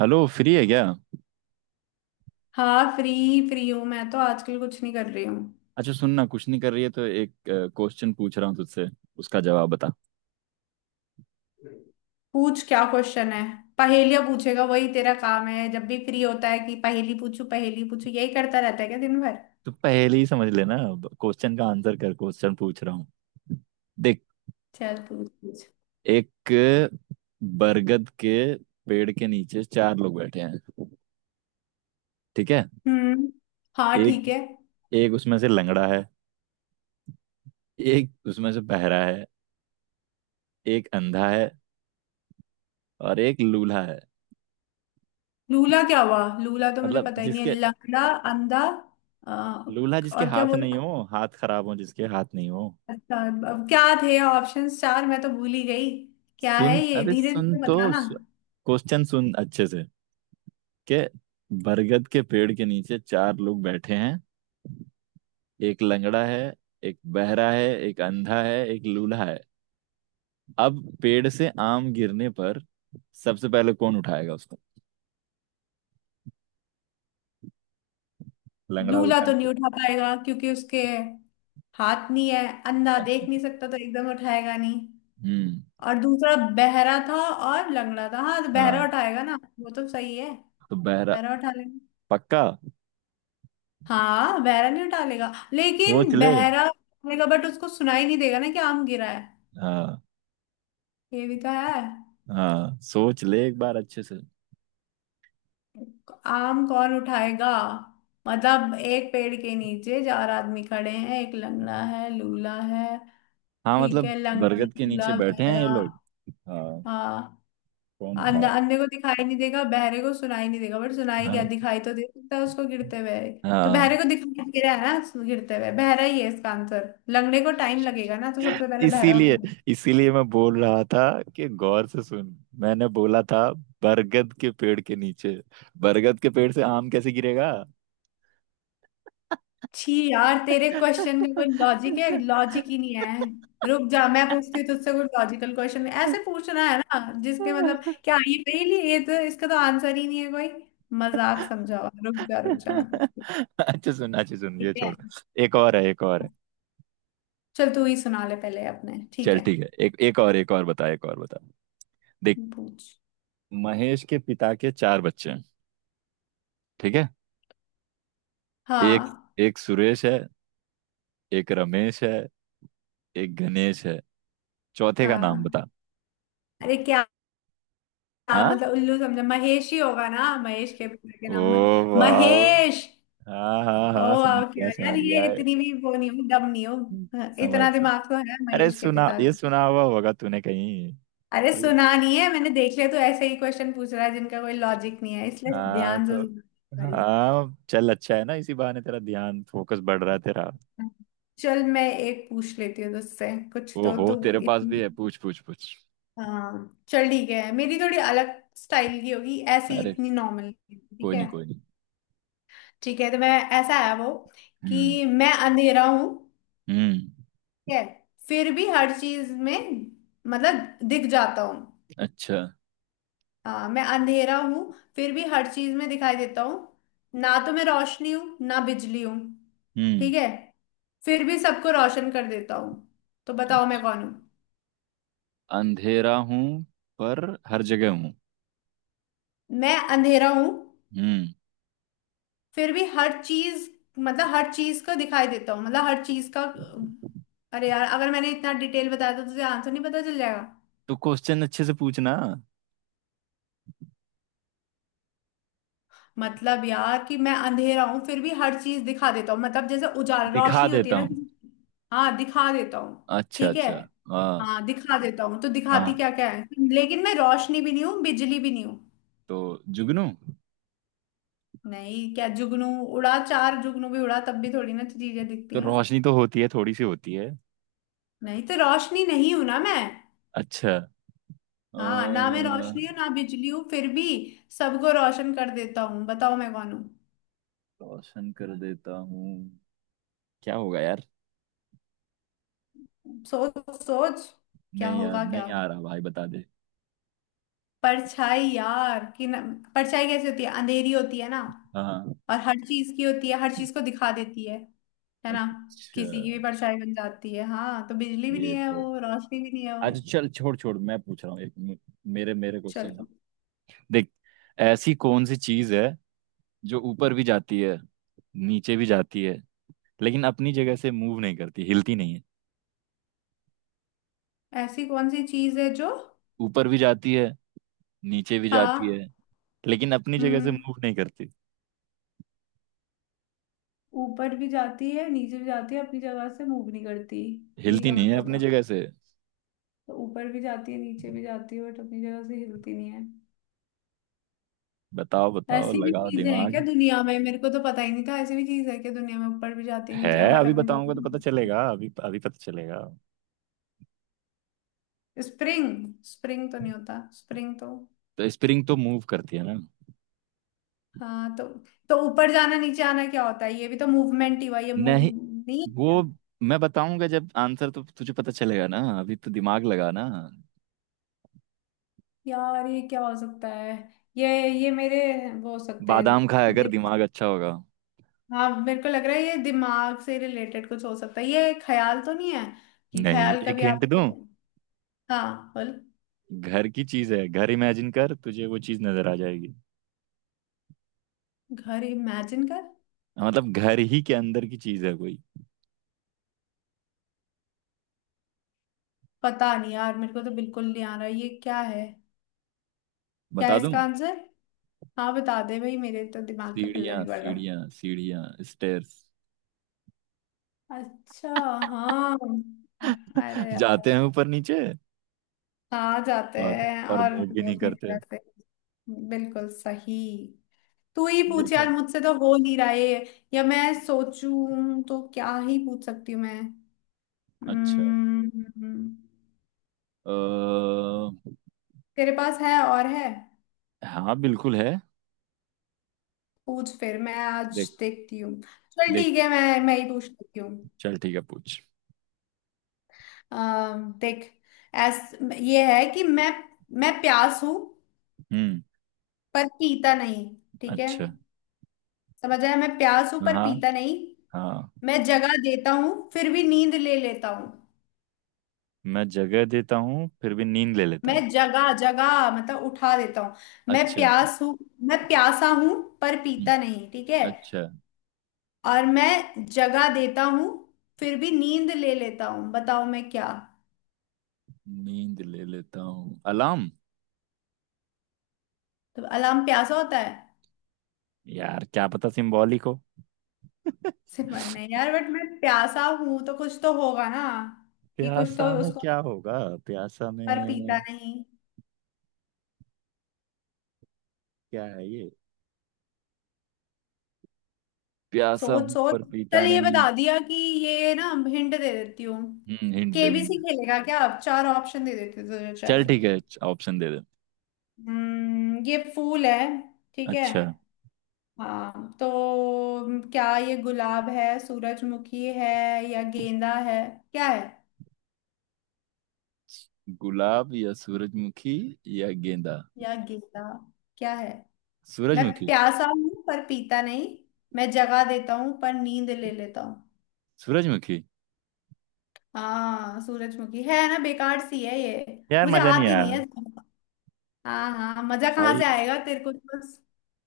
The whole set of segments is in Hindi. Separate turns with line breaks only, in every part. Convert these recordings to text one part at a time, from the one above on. हेलो, फ्री है क्या।
हाँ फ्री। फ्री हूँ, मैं तो आजकल कुछ नहीं कर रही हूँ।
अच्छा, सुनना कुछ नहीं कर रही है तो एक क्वेश्चन पूछ रहा हूँ तुझसे, उसका जवाब बता।
पूछ, क्या क्वेश्चन है। पहेलियाँ पूछेगा, वही तेरा काम है। जब भी फ्री होता है कि पहेली पूछू पहेली पूछू, यही करता रहता है क्या दिन भर।
तो पहले ही समझ लेना, क्वेश्चन का आंसर कर, क्वेश्चन पूछ रहा हूँ। देख,
चल पूछ पूछ।
एक बरगद के पेड़ के नीचे चार लोग बैठे हैं, ठीक है।
हम्म। हाँ
एक
ठीक है।
एक उसमें से लंगड़ा है, एक उसमें से बहरा है, एक अंधा है, और एक लूल्हा है।
लूला क्या हुआ? लूला तो मुझे
मतलब
पता ही नहीं है।
जिसके,
लंगड़ा, अंधा, अ,
लूल्हा जिसके
और क्या
हाथ नहीं
बोला।
हो, हाथ खराब हो, जिसके हाथ नहीं हो।
अच्छा। अब क्या थे ऑप्शंस चार, मैं तो भूल ही गई। क्या
सुन
है ये,
अबे,
धीरे
सुन
धीरे
तो,
बताना।
क्वेश्चन सुन अच्छे से। के बरगद के पेड़ के नीचे चार लोग बैठे हैं, एक लंगड़ा है, एक बहरा है, एक अंधा है, एक लूला है। अब पेड़ से आम गिरने पर सबसे पहले कौन उठाएगा उसको? लंगड़ा
लूला
उठाएगा?
तो नहीं उठा पाएगा, क्योंकि उसके हाथ नहीं है। अंधा देख
अच्छा।
नहीं सकता, तो एकदम उठाएगा नहीं।
हम्म।
और दूसरा बहरा था और लंगड़ा था। हाँ, तो बहरा
हाँ,
उठाएगा ना, वो तो सही है।
तो बहरा।
बहरा उठा लेगा।
पक्का?
हाँ बहरा नहीं उठा लेगा,
सोच
लेकिन
ले।
बहरा उठाएगा बट उसको सुनाई नहीं देगा ना कि आम गिरा है।
हाँ।
ये भी तो है।
हाँ, सोच ले एक बार अच्छे से।
आम कौन उठाएगा? मतलब एक पेड़ के नीचे चार आदमी खड़े हैं, एक लंगड़ा है, लूला है।
हाँ,
ठीक
मतलब
है, लंगड़ा
बरगद के नीचे
लूला
बैठे हैं ये
बहरा।
लोग, हाँ।
हाँ।
कौन
अंधा,
उठाएगा?
अंधे को दिखाई नहीं देगा, बहरे को सुनाई नहीं देगा बट सुनाई क्या,
हाँ।
दिखाई तो दे सकता है उसको गिरते हुए। तो बहरे
हाँ।
को दिखाई दे रहा है ना गिरते हुए, बहरा ही है इसका आंसर। लगने को टाइम लगेगा ना, तो सबसे पहले बहरा
इसीलिए
उठाना।
इसीलिए मैं बोल रहा था कि गौर से सुन। मैंने बोला था बरगद के पेड़ के नीचे, बरगद के पेड़ से आम कैसे गिरेगा।
छी यार, तेरे क्वेश्चन का कोई लॉजिक है? लॉजिक ही नहीं है। रुक जा, मैं पूछती हूँ तुझसे। कोई लॉजिकल क्वेश्चन ऐसे पूछना है ना, जिसके मतलब, क्या ये पहेली है? ये तो इसका तो आंसर ही नहीं है कोई। मजाक समझा हुआ। रुक जा, मैं पूछती हूँ।
अच्छा सुन, अच्छा सुन,
ठीक
ये
है।
छोड़। एक और है, एक और है।
चल तू ही सुना ले पहले अपने, ठीक
चल
है।
ठीक है, एक एक और, एक और बता, एक और बता। देख,
पूछ।
महेश के पिता के चार बच्चे हैं, ठीक है। एक,
हाँ।
एक सुरेश है, एक रमेश है, एक गणेश है, चौथे का नाम
हाँ,
बता।
अरे क्या।
हाँ।
मतलब उल्लू समझा, महेश ही होगा ना, महेश के पिता के
ओ
नाम।
वाह।
महेश।
हाँ हाँ
ओ
हाँ, समझ
वाह,
गया,
क्या यार,
समझ
ये
गया,
इतनी भी वो नहीं हो, दम नहीं हो। हाँ,
समझ।
इतना दिमाग तो है
अरे
महेश के
सुना,
पिता
ये
का।
सुना हुआ होगा तूने कहीं।
अरे
तो,
सुना नहीं है मैंने, देख लिया तो ऐसे ही क्वेश्चन पूछ रहा है जिनका कोई लॉजिक नहीं है, इसलिए
हाँ
ध्यान से
तो,
सुनना पड़ेगा।
हाँ चल अच्छा है ना, इसी बहाने तेरा ध्यान फोकस बढ़ रहा है तेरा।
चल मैं एक पूछ लेती हूँ तुझसे, कुछ तो
ओहो,
तू
तेरे पास भी
इतनी।
है? पूछ पूछ पूछ।
हाँ चल ठीक है, मेरी थोड़ी अलग स्टाइल की होगी ऐसी,
अरे
इतनी नॉर्मल
कोई
ठीक है।
नहीं, कोई नहीं।
ठीक है तो मैं, ऐसा है वो कि
हम्म।
मैं अंधेरा हूं,
हम्म।
ठीक है, फिर भी हर चीज में मतलब दिख जाता हूँ।
अच्छा।
हाँ, मैं अंधेरा हूँ, फिर भी हर चीज में दिखाई देता हूँ। ना तो मैं रोशनी हूँ ना बिजली हूँ,
हम्म।
ठीक है, फिर भी सबको रोशन कर देता हूँ, तो बताओ मैं
अच्छा,
कौन हूँ।
अंधेरा हूँ पर हर जगह हूँ।
मैं अंधेरा हूँ,
हम्म।
फिर भी हर चीज मतलब हर चीज का दिखाई देता हूँ, मतलब हर चीज का। अरे यार, अगर मैंने इतना डिटेल बताया था तो तुझे आंसर नहीं पता चल जाएगा?
तो क्वेश्चन अच्छे से पूछना।
मतलब यार, कि मैं अंधेरा हूं फिर भी हर चीज दिखा देता हूँ, मतलब जैसे उजाला
दिखा
रोशनी होती है
देता
ना
हूँ।
किसी की, हाँ दिखा देता हूँ।
अच्छा
ठीक है।
अच्छा। हाँ।
हाँ दिखा देता हूँ, तो दिखाती
हाँ,
क्या क्या है। लेकिन मैं रोशनी भी नहीं हूँ, बिजली भी नहीं हूँ।
तो जुगनू?
नहीं, क्या जुगनू। उड़ा, चार जुगनू भी उड़ा तब भी थोड़ी ना चीजें दिखती
तो
हैं।
रोशनी तो होती है, थोड़ी सी होती है।
नहीं, तो रोशनी नहीं हूं ना मैं।
अच्छा। अ,
हाँ, ना मैं रोशनी हूँ ना बिजली हूँ, फिर भी सबको रोशन कर देता हूँ, बताओ मैं कौन हूँ।
रोशन कर देता हूँ, क्या होगा यार।
सोच सोच। क्या
नहीं यार,
होगा क्या।
नहीं आ रहा भाई, बता दे।
परछाई यार कि न, परछाई कैसी होती है, अंधेरी होती है ना।
हाँ। हाँ।
और हर चीज की होती है, हर चीज को दिखा देती है ना।
अच्छा।
किसी की भी परछाई बन जाती है। हाँ, तो बिजली भी
ये
नहीं है
तो,
वो, रोशनी भी नहीं है वो।
अच्छा चल, छोड़ छोड़। मैं पूछ रहा हूँ एक मे- मेरे मेरे क्वेश्चन का।
चलो।
देख, ऐसी कौन सी चीज है जो ऊपर भी जाती है, नीचे भी जाती है, लेकिन अपनी जगह से मूव नहीं करती, हिलती नहीं है।
ऐसी कौन सी चीज है जो,
ऊपर भी जाती है, नीचे भी जाती
हाँ,
है, लेकिन अपनी जगह से
हम्म,
मूव नहीं करती,
ऊपर भी जाती है नीचे भी जाती है अपनी जगह से मूव नहीं करती। ये
हिलती
क्या
नहीं है
मतलब
अपने
हुआ।
जगह से।
तो ऊपर भी जाती है नीचे भी जाती है बट अपनी जगह से हिलती नहीं है।
बताओ, बताओ,
ऐसी भी
लगाओ
चीजें हैं क्या
दिमाग।
दुनिया में, मेरे को तो पता ही नहीं था ऐसी भी चीज है क्या दुनिया में, ऊपर भी जाती
है,
नीचे बट
अभी
अपने
बताऊंगा तो पता
जाती।
चलेगा, अभी अभी पता चलेगा।
स्प्रिंग, स्प्रिंग तो नहीं होता, स्प्रिंग तो।
तो स्प्रिंग तो मूव करती है ना।
हाँ तो ऊपर जाना नीचे आना क्या होता है, ये भी तो मूवमेंट ही हुआ, ये मूव
नहीं।
नहीं है
वो,
क्या?
मैं बताऊंगा जब आंसर तो तुझे पता चलेगा ना, अभी तो दिमाग लगा ना।
यार ये क्या हो सकता है, ये ये मेरे, वो हो सकते हैं।
बादाम खाया कर,
दिम-
दिमाग अच्छा होगा।
हाँ मेरे को लग रहा है ये दिमाग से रिलेटेड कुछ हो सकता है, ये ख्याल तो नहीं है, कि
नहीं,
ख्याल
एक
कभी
हिंट
आप।
दूं।
हाँ बोल।
घर की चीज है, घर इमेजिन कर, तुझे वो चीज नजर आ जाएगी।
घर इमेजिन कर।
मतलब घर ही के अंदर की चीज है कोई।
पता नहीं यार, मेरे को तो बिल्कुल नहीं आ रहा ये क्या है। क्या है
बता दूं?
इसका आंसर। हाँ बता दे भाई, मेरे तो दिमाग के पल्ले
सीढ़ियां,
नहीं पड़ रहा।
सीढ़ियां, सीढ़ियां। स्टेयर्स।
अच्छा। हाँ। अरे यार,
जाते हैं ऊपर नीचे,
हाँ जाते
और
हैं।
और
और
मूव भी
वो
नहीं
अपनी
करते।
तरह से, बिल्कुल सही। तू ही पूछ
देखा
यार,
है?
मुझसे तो हो नहीं रहा है। या मैं सोचूं तो क्या ही पूछ सकती हूँ मैं।
अच्छा।
हम्म।
अ,
तेरे पास है और है।
हाँ बिल्कुल है।
पूछ फिर, मैं आज
देख,
देखती हूँ। चल
देख,
ठीक है, मैं ही पूछ लेती हूँ।
चल ठीक है पूछ।
देख। ऐस, ये है कि मैं प्यास हूं
हम्म।
पर पीता नहीं, ठीक है।
अच्छा।
समझ आया, मैं प्यास हूं पर
हाँ।
पीता नहीं।
हाँ,
मैं जगा देता हूँ फिर भी नींद ले लेता हूँ।
मैं जगह देता हूँ फिर भी नींद ले लेता हूँ।
मैं जगा जगा, मतलब उठा देता हूँ। मैं
अच्छा।
प्यास हूँ, मैं प्यासा हूं पर
हम्म,
पीता नहीं, ठीक है।
अच्छा।
और मैं जगा देता हूँ फिर भी नींद ले लेता हूँ, बताओ मैं क्या।
नींद ले लेता हूँ, अलार्म।
तो अलार्म प्यासा होता है
यार क्या पता सिंबॉलिक हो।
से बनने यार, बट मैं प्यासा हूं तो कुछ तो होगा ना, कि कुछ तो
प्यासा में
उसको,
क्या होगा, प्यासा
पर पीता
में।
नहीं।
क्या है ये, प्यासा
सोच
हूं
सोच।
पर पीता
चल ये
नहीं।
बता दिया, कि ये ना हिंट दे देती हूँ।
हम्म, हिंट दे
केबीसी
हिंट।
खेलेगा क्या, अब चार ऑप्शन दे देते तुझे, चल।
चल ठीक है, ऑप्शन दे दे।
हम्म, ये फूल है, ठीक है।
अच्छा।
हाँ तो, क्या ये गुलाब है, सूरजमुखी है, या गेंदा है, क्या है।
गुलाब या सूरजमुखी, या गेंदा।
या गेंदा, क्या है। मैं
सूरजमुखी।
प्यासा हूँ पर पीता नहीं, मैं जगा देता हूँ पर नींद ले लेता हूँ।
सूरजमुखी।
हाँ सूरजमुखी है ना, बेकार सी है ये,
यार
मुझे
मजा नहीं
आती
आया
नहीं है ज्यादा। हाँ हाँ, मजा कहाँ
भाई।
से आएगा तेरे को तो बस।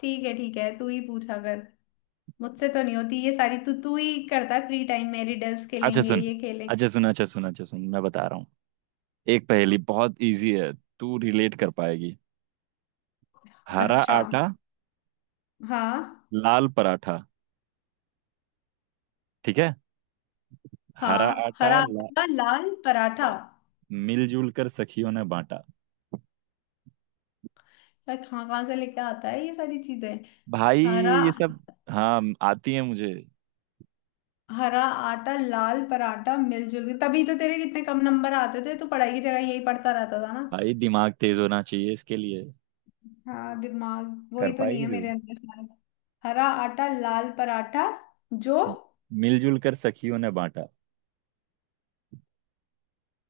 ठीक है ठीक है, तू ही पूछा कर। मुझसे तो नहीं होती ये सारी, तू तू ही करता है फ्री टाइम में, रिडल्स
अच्छा
खेलेंगे
सुन,
ये खेलेंगे।
अच्छा सुन, अच्छा सुन, अच्छा सुन, मैं बता रहा हूँ, एक पहेली बहुत इजी है, तू रिलेट कर पाएगी। हरा
अच्छा।
आटा
हाँ।
लाल पराठा, ठीक है। हरा
हाँ
आटा
हरा
ला,
आटा लाल पराठा।
मिलजुल कर सखियों ने बांटा।
पर कहाँ कहाँ से लेके आता है ये सारी चीजें।
भाई,
हरा,
ये सब, हाँ आती है मुझे।
हरा आटा लाल पराठा मिलजुल के, तभी तो तेरे कितने कम नंबर आते थे, तो पढ़ाई की जगह यही पढ़ता रहता था ना।
भाई दिमाग तेज होना चाहिए इसके लिए।
हाँ दिमाग,
कर
वही तो नहीं
पाएगी
है
तू?
मेरे अंदर शायद। हरा आटा लाल पराठा, जो,
मिलजुल कर सखियों ने बांटा।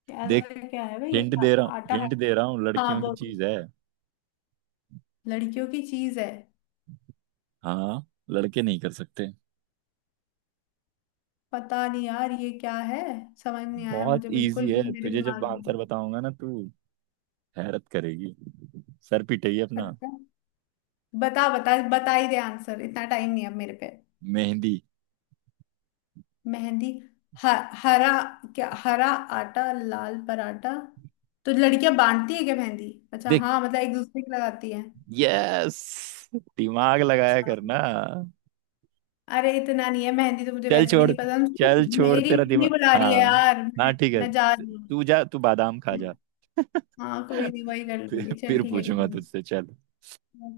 क्या,
देख,
क्या है भाई।
हिंट दे रहा हूँ,
आटा
हिंट
हरा।
दे रहा हूँ,
हाँ
लड़कियों की
वो,
चीज है।
लड़कियों की चीज है।
हाँ, लड़के नहीं कर सकते।
पता नहीं यार ये क्या है, समझ नहीं आया
बहुत
मुझे बिल्कुल
इजी
भी,
है,
मेरे
तुझे जब
दिमाग
आंसर
में।
बताऊंगा ना, तू हैरत करेगी, सर पिटाइए अपना।
अच्छा। बता बता, बता ही दे आंसर, इतना टाइम नहीं है अब मेरे पे।
मेहंदी।
मेहंदी। ह, हरा, क्या हरा आटा लाल पराठा, तो लड़कियां बांटती है क्या मेहंदी, अच्छा
देख,
हाँ, मतलब एक दूसरे की लगाती है।
यस, दिमाग लगाया
अच्छा।
करना।
अरे इतना नहीं है, मेहंदी तो मुझे
चल
वैसे भी
छोड़,
नहीं पसंद।
चल छोड़
मेरी
तेरा
मम्मी
दिमाग।
बुला
हाँ।
रही है यार,
हाँ
मैं
ठीक है,
मैं जा रही हूँ।
तू जा, तू बादाम खा जा।
हाँ कोई नहीं, वही कर
फिर
लूंगी। चल
फिर
ठीक है, ठीक
पूछूंगा तुझसे, चल।
है।